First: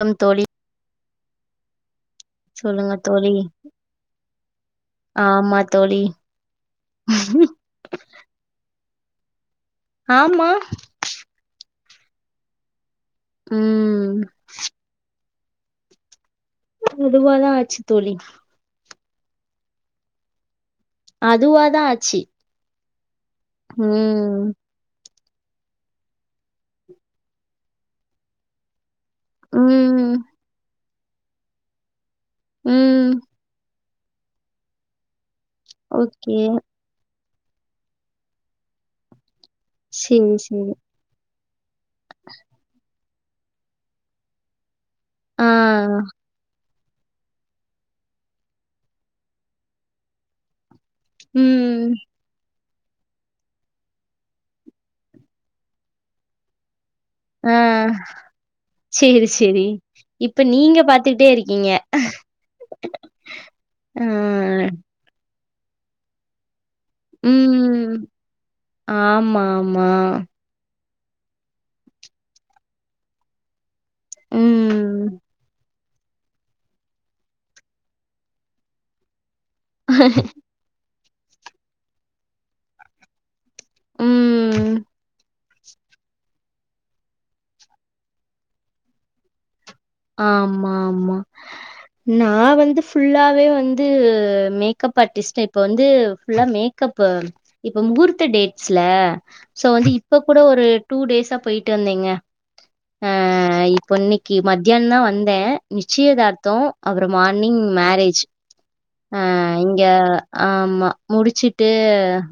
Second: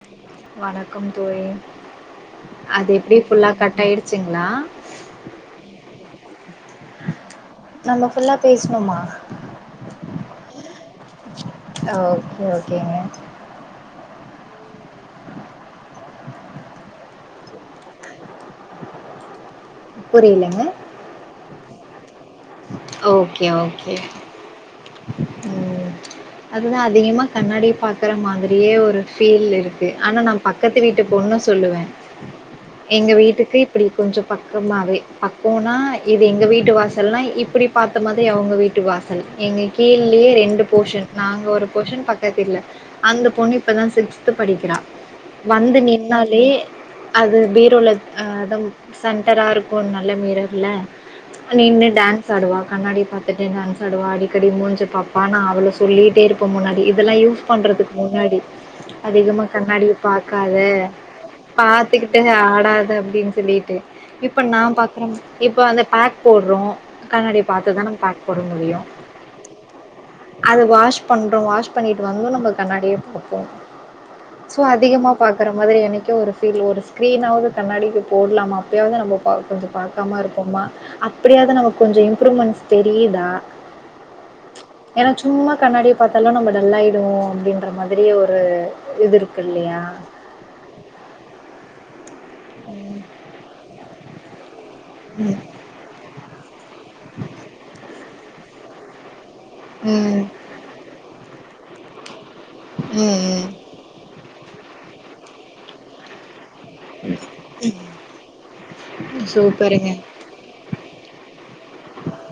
Come தோழி வணக்கம் தோழி அது சொல்லுங்க எப்டி தோழி ஃபுல்லா கட் அய்டுச்சுங்ளா ஆமா தோழி நம்ம ஃபுல்லா பேஸ்னோமா ஆம்மா ஓக்கே ஓக்கேங்க ம் பொதுவாதா ஆச்சு தோழி புரிலங்க அதுவாதா ஆச்சு ஓக்கே ஓக்கே ம் ம் அதுதா அதிகமா கண்ணாடி பாக்குற மாதிரியே ஒரு ஃபீல் இருக்கு ம் ஆனா நா பக்கத்து வீட்டு பொண்ணு சொல்லுவ ம் எங்க வீட்டுக்கு இப்புடி கொஞ்சோ பக்கமாவே பக்கோனா இது ஓகே எங்க வீட்டு வாசல்னா இப்டி பாத்த மாதிரி அவங்க வீட்டு வாசல் எங்க கீழ்ழே சேரி ரெண்டு சேரி போஷன் நாங் ஒரு போஷன் பக்கத்தில்ல அந்த பொண்ணு இப்பதா சிக்ஸ்த்து படிக்கிறா ஆ வந்து நின்னாலே அது பீரோல அ அதா சென்டரா இருக்கோன்னல மீரர்ல ம் டுவா கண்ணாடி பாத்துட்டு டான்ஸ் ஆடுவா அடிக்கடி மூஞ்ச பாப்பா நா அவள சொல்லிட்டே இருப்ப முன்னாடி இ தெல்லா யூஸ் ஆ பண்றதுக் முன்னாடி சேரி அதிகமா சேரி கண்ணாடி இப்ப பாக்காத நீங்க பாத்துக்கிட்டே இருக்கீங்க பாத்துக்கிட்டனு ஆடாத அப்டின் சொல்லீட்டு ஆ இப்ப நா பாக்குற இப்போ வந்து பேக் போட்றோ கண்ணாடிய பாத்துதான ம் பேக் போட முடியு ஆமா ஆமா அது வாஷ் பண்றோ வாஷ் பண்ணிட்டு வந்து நம்ம கண்ணாடிய பாப்போ சோ ம் அதிகமா பாக்கற மாதிரி எனக் கு ஒரு ஃபீல் ஒரு ஸ்கிரீனாவது கண்ணாடிக்கு போட்லாமா அப்டியாவது நம்ம கவ் கொஞ்சோ பாக்காம இருப்போமா அப் புரியாதுங்க எனக் கொஞ்சொ இம்ப்ரூவ்மெண்ட்ஸ் தெரியிதா ம் ஏனா சும்மா கண்ணாடிய பாத்தாலு நம்ம டல்லாய்டுவோ அப்டின்ற மாதிரி ஒரு இது இருக்கு இல்லயா ஆமாம்மா நா வந்து ஃபுல்லாவே வந்து வேணு மேக்கப் ஆர்டிஸ்ட் ம் இப்ப வந்து ஃபுல்லா மேக்கப் இப்ப முகூர்த்த டே ஸ்ல சோ வந்து இப்ப ம் கூட ஒரு டூ டேஸா போயி ட்டு வந்தேங்க ஆ ம் ம் இப்ப இன்னைக்கி மத் தியானம்தா வந்தே நிச்சயதார்த் தோ அப்பறோ மார்னிங் மேரேஜ் ஆ, இங்க சூப்பருங்க ஆமா முடிச்சுட்டு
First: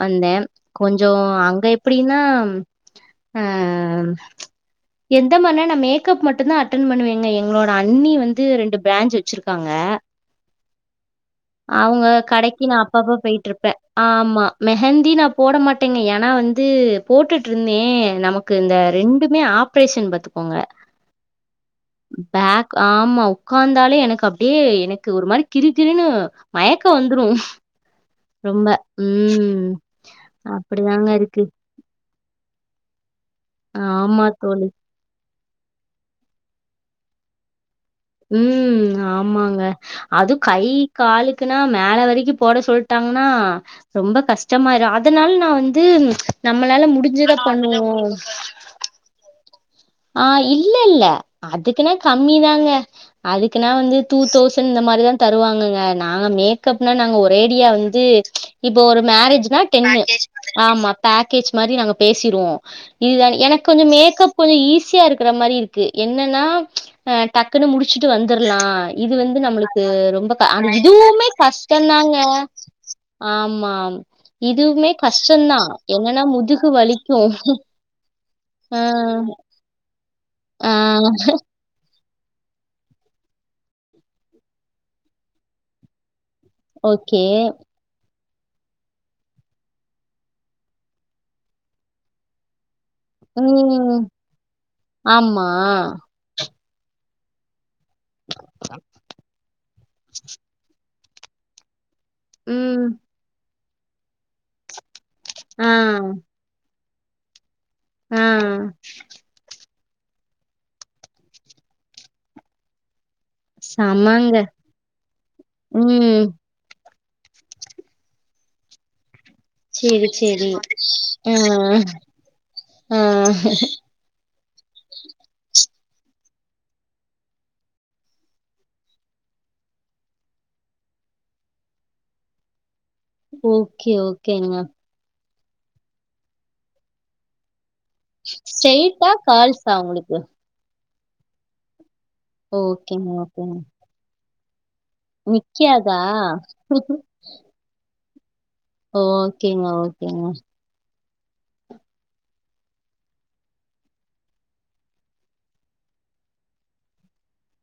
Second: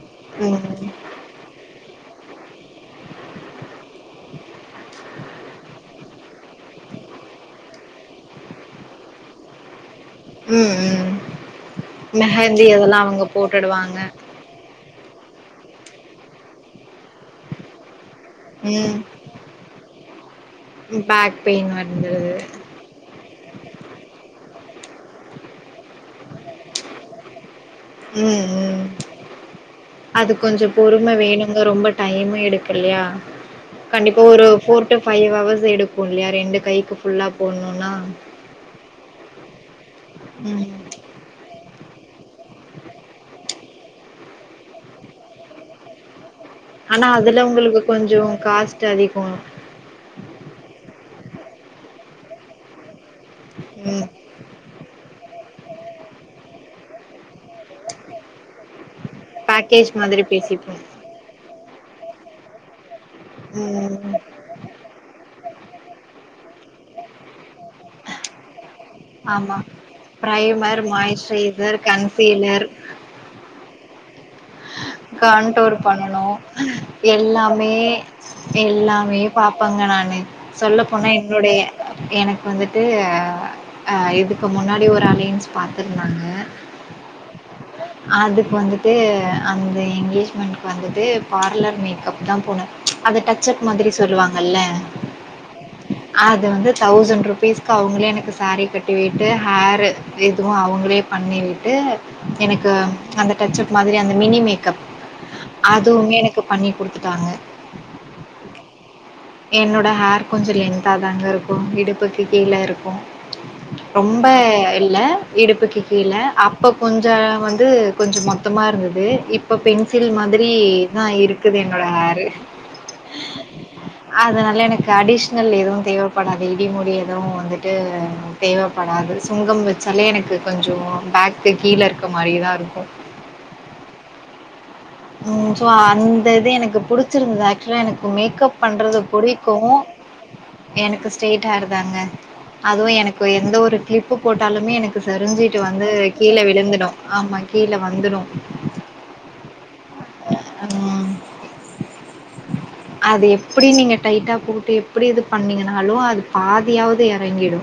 வந்தே ம் கொஞ்சோ அங்க எப்டினா ம், ஆ ம் எந்த மாதிரினா நா மேக்கப் மட்டும்தா அட்டன் பண்ணுவேங்க எங்களோட அண்ணி வந்து ரெண்டு பிரான்ஞ் வச்சிருக்காங்க உம் ம் அவங்க கடைக்கு மெஹந்தி நா அதெல்லா அப்பாப்பா அவங்க பேயிட்டு இருப்பே போட்டுடுவாங்க ஆ ஆமா மெஹந்த் தி நா போட மாட்டேங்க ஏன்னா வந்து போட்டுட்டு இருந்தே நமக்கு இந்த ம் ரெண்டுமே ஆப்ரேஷன் பத் துக்கோங்க பேக் பெயின் வந்துடுது பேக் ஆமா உ்காந்தாலே எனக்கு அப் அப்படியே எனக்கு ஒரு மாரி கிரு கிரனு மயக்கம் வந்துரும் உம் ரொம்ப. உம் ம். அது கொஞ்ச அப்டிதாங்க பொறும இருக்கு. வேணுங்க ரொம்ப டைம் எடுக்கு இல்லையா கண்டிப்பா ஆமா ஒரு தோழி. போர் டு பைவ் அவர்ஸ் எடுக்கு இல்லையா ரெண்டு கைக்கு ஃபுல்லா போடணு உம் ஆமாங்க அது ம் கை காலுக்குன்னா மேல வரைக்கும் போட சொல்லிட்டாங்கன்னா ரொம்ப கஷ்டம்மயிரும் அதனால நா வந்து நம்மளால ஆனா முடிஞ்சத அதுல உங்களுக்கு பண்ணுவோம். கொஞ்ச காஸ்ட் அதிக ஆ இல்லல்ல அதுக்குனா கம்மி தாங்க அதுக்குனா வந்து ம் டூ தௌசண்ட் இந்த மாரிதா தரு தருவாங்கங்க நாங்க மேக்கப்னா நாங்க ஒரேடியா வந்து இப்போ ஒரு மேரேஜ்னா பேக்கேஜ் டென்னு மாதிரி பேசிப்போ ஆமா பேக்கேஜ் மாரி நாங்க பேசிருவோ இதுதா எனக்கு கொஞ்ச ம் மேக்கப் கொஞ்ச ஈஸி க்கற மாரி இருக்கு என்னன்னா அ டக்குன்னு முடிச்சுட்டு வந்தர்லா இது வந்து ஆமா நம்மளுக்கு ரொம்ப க அ ப்ரைமர் இதுவுமே மாய்ஸ்ட்ரைசர் கஷ்டந்தாங்க கன்சீலர் ஆமாம் இ காண்டோர் பண்ணணு வலிக்கு எல்லாமே ஆ எல்லாமே பா ப்பங்க நானு ஆ சொல்ல போனா என்னுடைய எனக்கு வந்துட்டு அ இதுக்கு முன்னாடி ஒரு அலையன்ஸ் பாத்துருந்தாங்க ஓகே அதுக்கு வந்துட்டு அந்த எங்கேஜ்மெண்ட்க் வந்துட்டு பார்லர் மேக்கப் தா போனே அத டச் அப் மாதிரி ம். சொல்லுவாங்கல்ல ஆமா. அது வந்து தௌசண்ட் ருபீஸ் க்கு அவுங்களே எனக்கு சேரி கட்டிவிட்டு ஹேர் இதுவு அவுங்களே பண்ணி விட்டு எனக்கு ம். அந்த டச்ச மாதிரி அந்த மினி மேக்கப் ஆ, அதுவுமே எனக்கு பண்ணி குடுத்துட்டாங்க ஆஹ் அ என்னோட ஹேர் கொஞ்சோ லென்த்தாங்க தாங்க இருக்கு இடுப்புக்கு கீழ இருக்கு ரொம்ப செமங்க. இல்ல இடுப்புக்கு கீழ ம். அப்ப கொஞ்ச வந்து கொஞ்சோ மொத்தமா இருந்துது இப் இப்ப பென்சில் சரி, மாதிரி சரி. தா ஆ, இருக்குது என்னோட ஹேரு ஆ. அதனால எனக்கு அடிஷ்னல் எதுவு தேவப்படாது இதமுடி எதுவு வந்துட்டு தேவப்படாது சுங்கம் வெச்சாலே எனக்கு கொஞ்சோ பேக்கு கீழ இருக்க மாரி தா இருக்கு ஓகே ஓகேங்க ம் சோ அந்த இது எனக்கு புடிச்சிருந்ததா ஸ்டெயிட்டா கேல்ஸா உங்ளுக்கு எனுக்கு ஸ்டெய்ட் ஹேர் தாங்க அதுவு ஓகேங்க, எனக்கு எந்த ஓகேங்க. ஒரு கிளிப்பு போட்டாலுமே எனக் சரிஞ்சிட்டு வந்து நிக்காதா? கீழ விழுந்துடு ஆமா கீழ வந்துடு கேங்க ம் அது எப்டி நீங்க டைட்டா போட்டு எப்டி இது பண்ணீங்கனாலு அது பாதியாவ்து எறங்கிடு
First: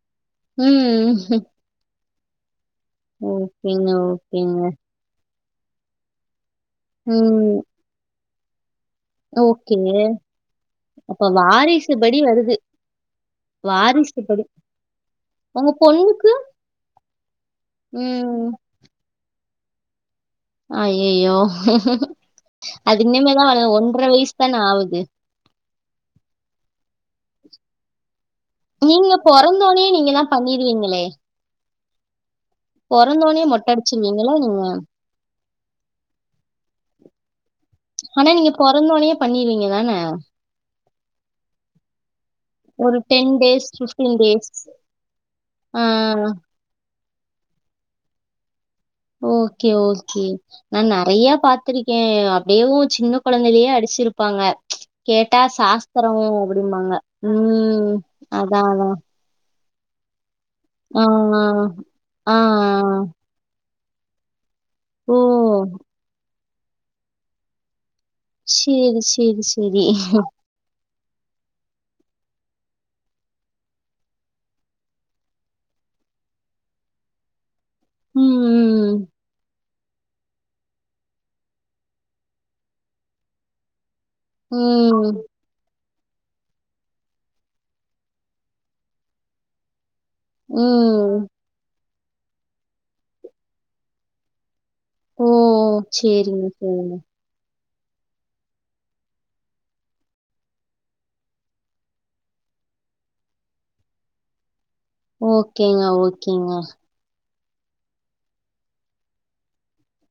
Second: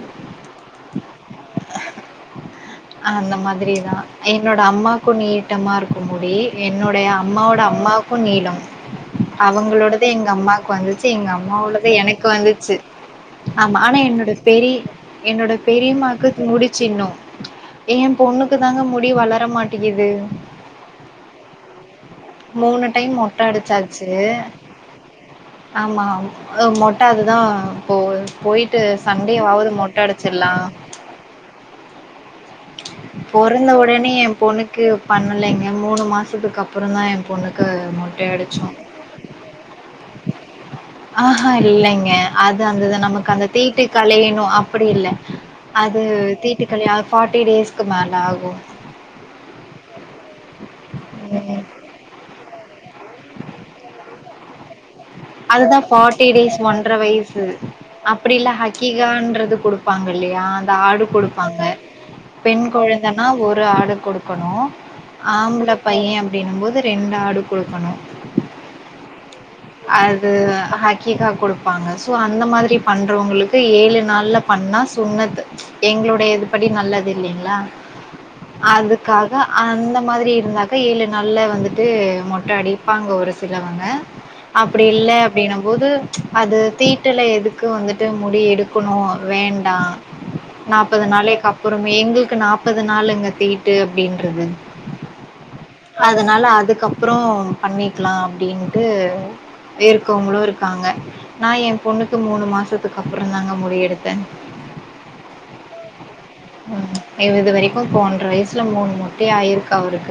உம் உம் அந்த மாதிரி தா என்னோட ஓகேங்க. அம்மாக்கு நீ ட்டமாருக்கு முடி என்னுடைய ம். அம்மாவோட அம்மாவு புன் நீளம் ஓகே. அவங்களோடது எங்க அம்மாக்கு வந்துச்சு அப்ப எங்க அம்மாவோடது வாரிசு படி எனக்கு வருது. வந்துச்சு ஆமா ஆனா வாரிசு என்னோட படி. பெரி என்னோட உங்க பெரிம்மாக்கு பொண்ணுக்கு? முடிச்சு இன்னு ஏன் ம். பொண்ணுக்கு தாங்க முடி வளர மாட் ட்டுகிது அஹ்யயோ ஹூ மூணு டைம் மொட்ட அடுச்சாச்சு வயசு தான ஆவுது. ஆமா மொ ப அது தா போ நீங்க பொறந்ததோனேயே நீங்க தா அடிச்சிடலாம். பண்ணிருவீங்களே பொறந்தோனே மொட்டை பொறந்த ஒடனே அடிச்சிருவீங்களா ஏன் நீங்க பொண்ணுக்கு பண்ணலைங் என் மூணு மாசத்துக்கு அப்பறம் தா என் பொண்ணு கு மொட்ட ஆனா நீங்க அடிச்சோ பொறந்தோனே பண்ணிருவீங்க தானே ஆஹ இல்லங்க அது அந்தத ஒரு நமக்கு டென் அந்த டேஸ் தீட்டு பிப்டீன் டேஸ் கழியணும் அப்டி இல்ல அது ஆஹ் தீட்டுக்கழிய ஃபாட்டி டேஸ்கு மேல ஆகு ஓகே ஓகே நா நறைய ம். பாத்திருக்கேன் வும் சின்ன கொழந்தலயே அடிச்சுருப்பாங்க அது தா ஃபாட்டி டேஸ் ஒன்றர வயசு உம் அப்டில்லா அதான் அதான் ஹக்கீகான்றது குடு ப்பாங்க இல்லயா இந்த ஆடு கொடுப்பாங்க ஆஹ் பெண் ஆஹ் குழந்தனா ஒரு ஆடு கொடுக்கணு ஓ ஆம்பள பையன் அப்டிங்கு போது ரெண்டு ஆடு குடுக்கணு சரி சரி சரி அது ஹக் கீகா குடுப்பாங்க சோ அந்த மாதிரி பண்றவங்களுக்கு ஏழு நாள்ல பண்ணா சுன்னத்து எங்களுடைய இது படி நல்லது இல்லிங்களா உம் அதுக்காக அந்த மாதிரி இருந்தாக்கா ஏழு நாள்ல வந்துட்டு மொட்ட அடிப்பாங்க ஒரு சிலவங்க அப்படி உம் இல் அப்படின் போது அது தீட்டுல எதுக்கு வந்துட்டு முடி எடுக்கணு வேண்டாம் நாற்பது உம் நாளே கப்பு எங்களுக்கு நாற்பது நாள்ங்க தீட்டு அப்படின்றது ஓ அதனால சரிங்க சரிங்க அதுக்கப்புற பண்ணிக்கலா அப்படின்ட்டு இருக்கவங்களு இருக்காங்க நா எம் பொண்ணுக்கு மூணு மாசத்துக்கு அப்பறந் தாங்க முடி எடுத்தே ஓகேங்க ஓகேங்க இ இது வரைக்கு ப்ப ஒன்ற வயசில மூணு மொட்டை ஆகிருக்கு அவருக்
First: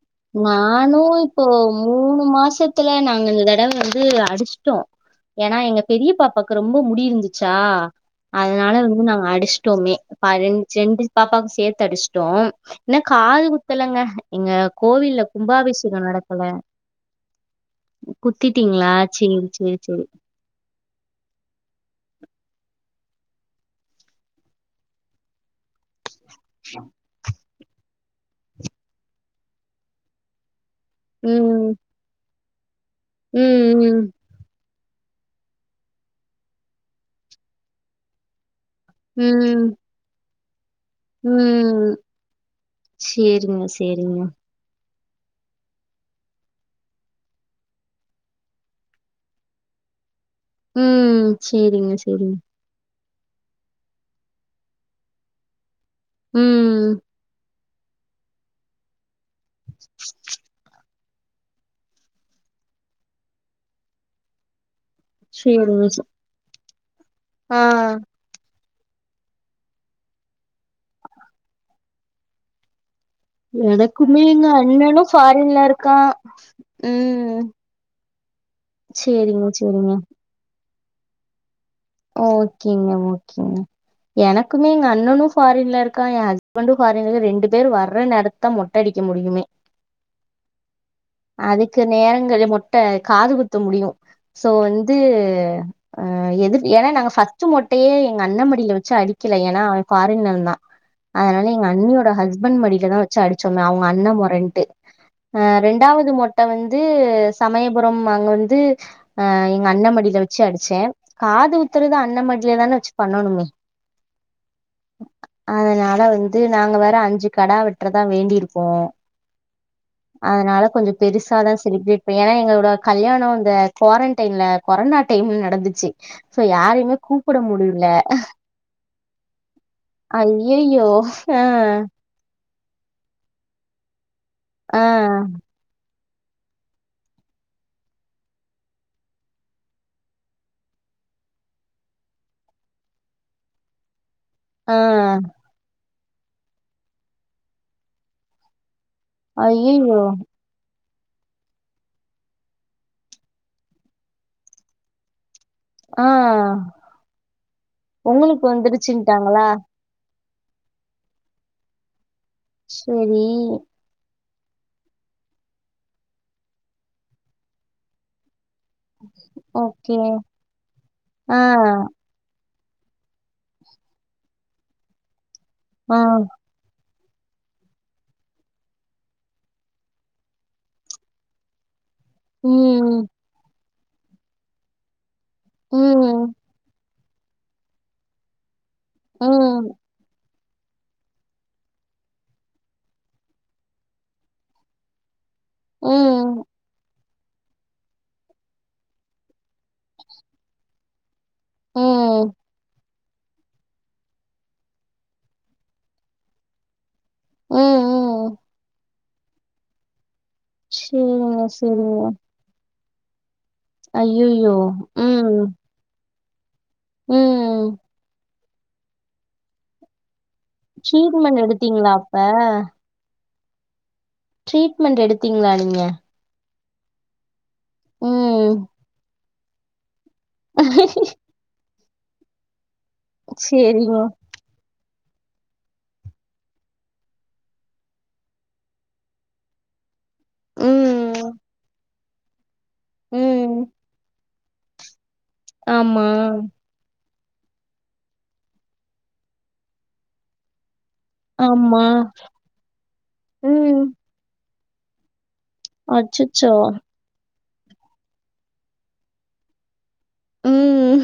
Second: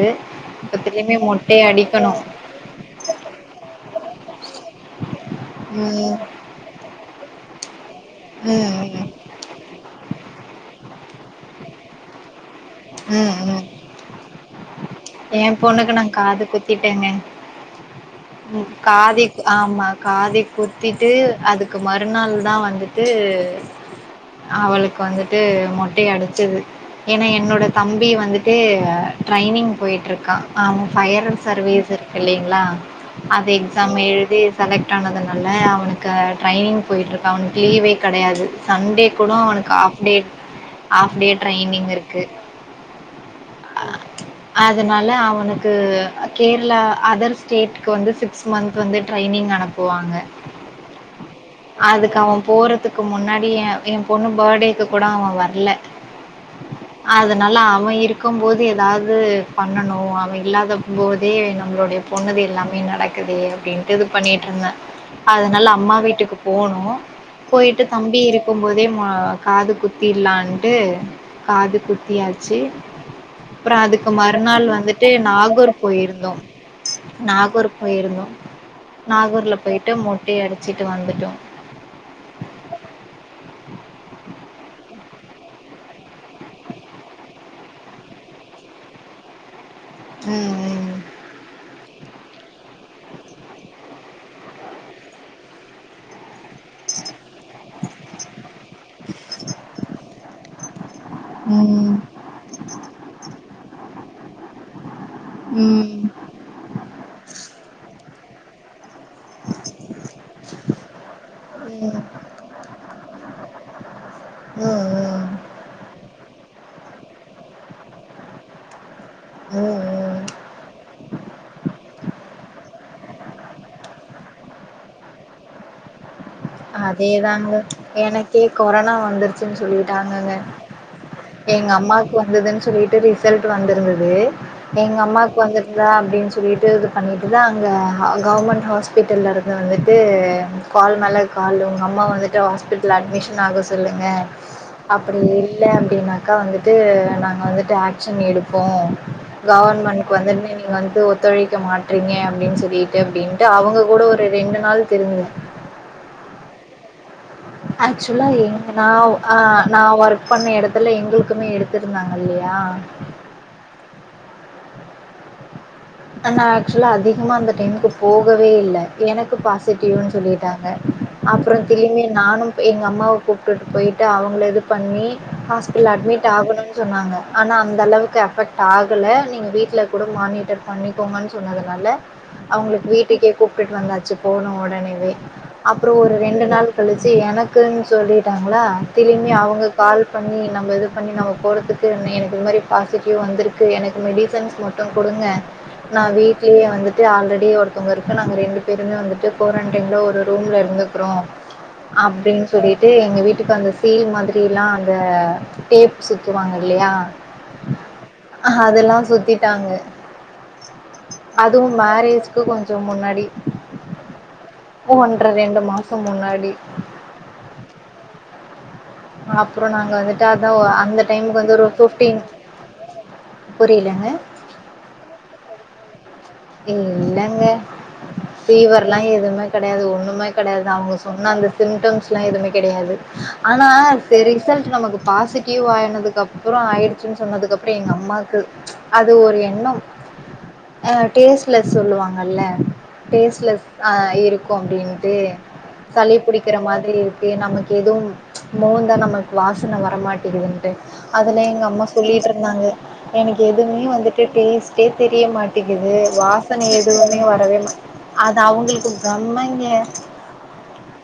நானு இப்போ அடிக்கணும் மூணு மாசத்துல நாங்க இந்த தடவ வந்து அடிச்சிட்டோ ஏன்னா எங்க பெரிய ம் பாப்பாக்கு ரொம்ப முடி இருந்துச்சுங்ளா ஆ அதனால ம் வந்து ம் நாங்க அடிச்சுட்டமே ரெண்டு பாப்பாவுக்கு சேர்த்து அடிச்சுட்டோ இன்னோ காது குத்தலங்க எங்க கோவில்ல ஏம் பொண்ணுக்கு நா கும்பாபிஷேகம் நடக்கல. காது குத்திட்டேங்க ம் குத்திட்டீங்களா? காதே சரி, சரி, ஆமா சரி. காதே குத்திட்டு அதுக்கு மறுநாள் தா வந் துட்டு அவளுக்கு வந்துட்டு மொட்டைய அடு ச்சுது ஏன்னா என்னோட தம்பி வந்து ட்டு டிரெய்னிங் போயிட்ருக்கா ஆமாம் ஃபயர் ம். சர்வீஸ் இருக்கு இல்லைங்க ளா அது ம், எக்ஸாம் ம், எழுதி செலக்ட் ஆனதுனால அவனுக்கு ட்ரைனிங் போயிட்டுருக்கா அவனுக்கு லீவே கடையாது சண்டே கூட அவனுக்கு ஆஃப் டே ஆஃப் டே உம் ட்ரைனிங் இருக்கு. சேரிங்க செரிங்க அதனால அவனுக்கு கேரளா அதர் ஸ்டேட் வந்து சிக்ஸ் மந்த் வந்து ட்ரைனிங் அனுப்புவாங்க ம். சரிங்க, அதுக்கு சரிங்க. அவன் போறதுக்கு க்கு முன்னாடி எ எம் பொண்ணு பர்த்டேக்கு கூட அவ வரல ம். அதனால அவ இருக்கும்போது ஏதாது பண்ணணு அவ இல்லாத போதே நம்மளுடைய பொண்ணது எல்லாமே நடக்குது அப்டின்ட்டு இது பண்ணிட்டு இருந்த அதனால சரிங்க. அம்மா ச வீட்டுக்கு போணு ஓ போயிட்டு ஆ. தம்பி இருக்கும் போதே மா காது குத்திடலான்ட்டு காது குத்தியாச்சு அப்புறம் அதுக்கு எனக்குமே எங்க மறுநாள் வந்துட்டு அண்ணனும் ஃபாரின்ல நாகூர் இருக்கா ம் போயிருந்தோ சேரிங்க நாகூர்ல சேரிங்க போயிட்டு மொட்டைய அடி வெச்சிட்டு வந்துட்டோ ஒ ஓகேங்க ஓகேங்க எனக் க்குமே எங்க அண்ணனு ஃபாரின்ல இருக்கா எ ஹஸ்பண்டு ஃபாரின்ல ரெண்டு பேர் வர்ற நேரத்தா மொட்டைடிக்க முடியுமே ம் ம் சில நேரங்கள மொட்டை காது குத்த முடியு சோ வந்து அ எதிர் ஏன்னா நாங்க ஃபஸ்ட் மொட்டையே எங்க அண்ண மடியில வச்சு அடிக்கல ஏன்னா அவன் ஃபாரின்ல இருந்தா அதனால எங்க ம். ம், அண்ணியோட ஹஸ்பண்ட் மடியில தா வச்சு அடிச்சோ அவங்க அண்ண மொறைன்ட்டு அ ம். ரெண்டாவது மொட்டை வந்து சமயபுரம் அங்க வந் ந்து ஆ எங்க அண்ண மடியில வச்சு அடிச்சே காது குத்துறது ம், அண்ண மடில தான வச்சு பண்ணணுமே ம், ம். அதனால வந்து ந நாங்க வேற அஞ்சு கடா வெட்டுறதா வேண்டியிருக்கோ ம் ம் அதனால கொஞ்ச பெருசாதா செலிப்ரேட் பண்ண ஏன்னா எங்ககூட கல்யாணொ இந்த கோரன்டைன்ல கொரோனா டைம்ல நடந்துச்சு சோ யாரையுமே கூப்புட அதேதாங்க முடியல எனக்கே கொரனா வந்துருச்சுன்னு சொல்லிட்டாங்கங்க ஐயையோ ஆ எங்க அம்மாக்கு வந்ததுன்னு சொல்லிட்டு ரிசல்ட் வந்திருந்தது ஆ எங்க அம்மாக்கு வந்துட்டுத அப்டின்னு சொல்லிட்டு இது பண்ணிட்டு தா அங்கே கவர்மெண்ட் ஹாஸ்பிட்டல்ல இருந்து வந்துட்டு கால் மேலே கால் உங்க அம்மா வந்துட்டு ஹாஸ்பிட்டலில் அட்மிஷன் ஆக சொல்லுங்க ஆ அப்டி இல்ல அப்டின்னாக்கா வந்துட்டு நாங்க வந்துட்டு ஆக்ஷன் எடுப்போ ஐயையோ கவன்மெண்ட்க்கு வந்துட்டுமே நீங்க வந்து ஒத்துழைக்க மாட்டறீங்க அப்டின்னு சொல்லிட்டு அப்டின்னுட்டு அவங்க கூட ஒரு ரெண்டு நாள் தெரிஞ் ஆஹ் ஆக்சுல என்ன நா ஆ நா வொர்க் பண்ண இடத்துல எங்களுக்குமே எடுத்திருந்தாங்க இல்லையா செரி ஆனா ஆக்சுவலா அதிகமா அந்த டைமுக்கு போகவே வே இல்ல எனக்கு ஓகே பாசிட்டிவ்னு சொல்லிட்டாங்க ஆ அப்புறம் திருமபி நானும் எங்க அம்மாவ கூப்பிட்டுட்டு போயி்ட்டு அவங்கள இது பண்ணி ஹாஸ்பிடல ஆ அட்மிட் ஆகணும்னு சொன்னாங்க ஆனா அந்த அளவுக்கு எஃபெக்ட் ஆகல நீங்க வீட்டுல கூட மானிட்டர் பண்ணிக்கோங்கன்னு சொன்னதுனால அவங்களுக்கு ம் வீட்டுக்கே கூ கூப்பிட்டு வந்தாச்சு போன உடனேவே அப்புறோ ஒரு ம் ரெண்டு நாள் கழிச்சு எனக்குன்னு சொல்லிட்டாங்களா திரும்பி அவங்க ம் கால் பண் ணி நம்ம இது பண்ணி நம்ம போறதுக்கு அண்ணே எனக்கு இது மாதிரி பாசிட்டிவ் வந்திருக்கு எனக்கு மெடிசன்ஸ் மட்டு குடுங்க நா ம் வீட்லயே வந்துட் டு ஆல்ரெடி ஒருத்தவங்க இருக்குறாங்க நாங்க ரெண்டு பேருமே வந்துட்டு குவாரண்டைம்ல ஒரு ரூம்ல இருந்துக்கறோ ம். அப்படின் சொல்லி ட்டு எங்க வீட்டுக்கு அந்த சீல் மாதிரி எல்லா அந்த டேப் சுத்துவாங்க இல்லையா ம் ம் அதெல்லாம் சுத்திட்டாங்க சரிங்க, அதுவு மேரேஜ்க்கு கொஞ் ச முன்னாடி அய்யயோ உம் டி உம் அப்புற நாங்க வந் து தா அந்த டைம்க்கு ட்ரீட்மெண்ட் வந்து ஒரு எடுத்தீங்களா அப்ப? பிஃப்டீன் புரியலங்க ட்ரீட்மெண்ட் எடுத்தீங்களா நீங்க இல்லங்க ம். ஃபீவர்ல்லா எதுவுமே கெடையாது ஒன்னும் மே கெடையாது அவங்க சொன்ன அந்த சிம்டம்ஸ் லா எதுவுே கெடையாது ஆனா சரிங்க. சரி ரிசல்ட் நமக்கு பாசிட்டிவ் ஆயனதுக்கப்புறோ ஆயிடுச்சுன்னு சொன்னதுக்கப்புறோ எங்க அம்மாக்கு அது ஒரு எண்ணம் ஆ ம், டேஸ்ட்லஸ் சொல்லுவாங் கல்ல ம். டேஸ்ட்லெஸ் ஆஹ் இருக் கு அப்டின் ட்டு ஆமா, சளி புடிக்கிற மாதிரி நமக்கு எதும் மோந்தா நமக்கு வாசன வரமாட்டிங்குதுன்ட்டு அதுல எங்க அம்மா ஆமா. சொல்லிட்டு இருந்தாங்க எனக்கு ம். எதுவுமே வந்துட்டு டேஸ் டே தெரிய மாட் டிங்குது அச்சச்சோ! வாசன எதுவுமே வரவே மாட் அது அவங்களுக்கு பிரம்மைங்க உம்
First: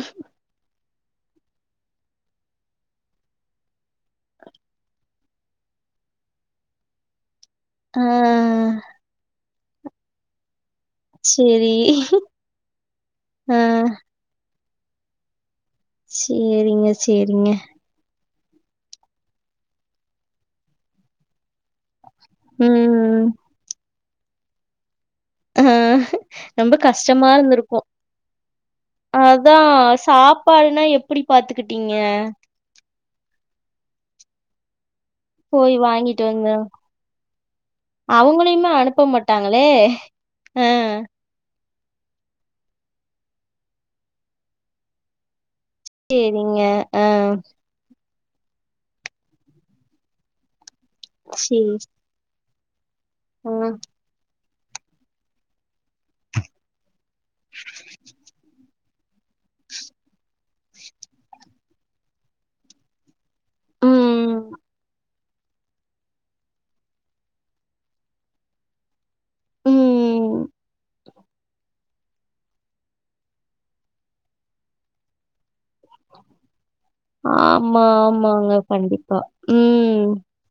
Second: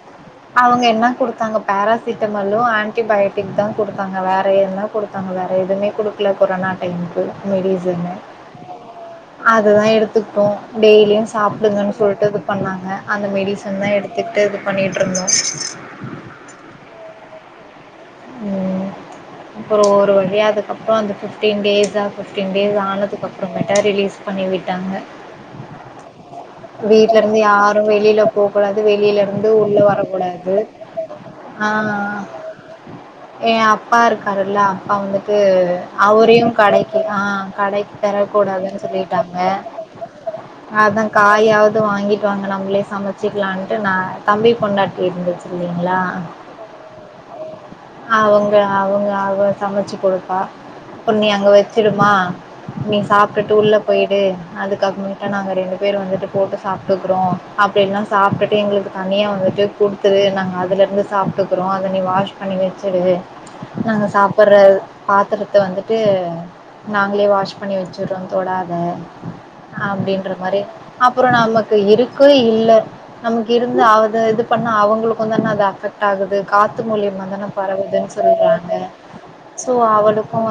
அவுங்க என்ன குடுத்தாங்க பேராசிட்டமாலு ஆன்டிபயட்டிக் தா குடுத்தாங்க வேறு எதுனா குடுத்தாங்க வேறு எதுவுமே குடுக்கல கொரோனா டைமுக்கு மெடிசனு உம் அதுதா எடுத்து துக்ட்டோ டெய்லியு சரி. சாப்பிடுங்கன்னு சொல்லிட்டு இது பண்ணாங்க அந்த ஆ. மெடிசன் தா எடுத்துகிட்டு இது பண்ணிட்டு இருந்தோ செரிங்க செரிங்க உம் அப்புற ஒரு வழியா அதுக்கப்புற அந்த ஃபிஃப்டீன் டேஸ் ஆ ஃபிஃப்டீ டேஸ் ம். ஆனதுக்கப்புறமேட்டு ரிலீஸ் பண்ணிவிட்டாங்க அஹ் ரொம்ப கஷ்டமா இருந்து இருந்திருக்கு யாரு வெளில போக்கூடாது வெளில இருந்து அதா உள்ள வரக்கூடாது சாப்பாடுன்னா எப்படி பாத்துக்கிட்டீங்க எ அப்பா இருக்காருல்ல அவுங்கக்கு போய் வாங்கிட்டு அவரையு வந்து கடைக்கு ஆஹ் கடைக்கு அவங்களையுமே தரக்கூடாதுன்னு அனுப்ப சொல்லிட்டாங்க மாட்டாங்களே ஆ அதா காயாவது வாங்கிட்டு வாங்க நம்மளே சமைச்சிக்கலாம்ட்டு நா தம்பி பொண்டாட்டி இருந்துச்சு இல்லைங்களா சேரிங்க ஆஹ் அவங்க அவங்க அவ சமைச்சு குடுப்பா அப்பற நீ அங்க சேரி வச்சிடுமா நீ ஆ சாப்பிட்டுட்டு உள்ள போயிடு அதுக்கப்பறமேட்டு நாங்க ரெண்டு பேரு வந்துட்டு போட்டு சாப்பிட்டுக்குறோ அப்படிலா சாப்பிட்டுட்டு எங்குளுக்கு தனியா வந்துட்டு குடுத்துரு நாங்க அதலருந்து சாப்பிட்டுக்குறோ அதை நீ வாஷ் பண்ணி வச்சுடு நாங்க ம் சாப்பிடுற பாத்திரத்தை வந்துட்டு நாங்களே வாஷ் பண்ணி வச்சுடுறோ தொடாத அப்படின்ற ம் மாதிரி அப்புற நமக்கு இருக்கு இல்ல நமக்கு இருந்து அவ்த இது பண்ணா அவங்களுக்குந் தான அது அஃபெக்ட் ஆகுது காத்து மூலி ஆம்மா ஆமாங்க கண்டிப்பா சோ உம் அவளுக்கும்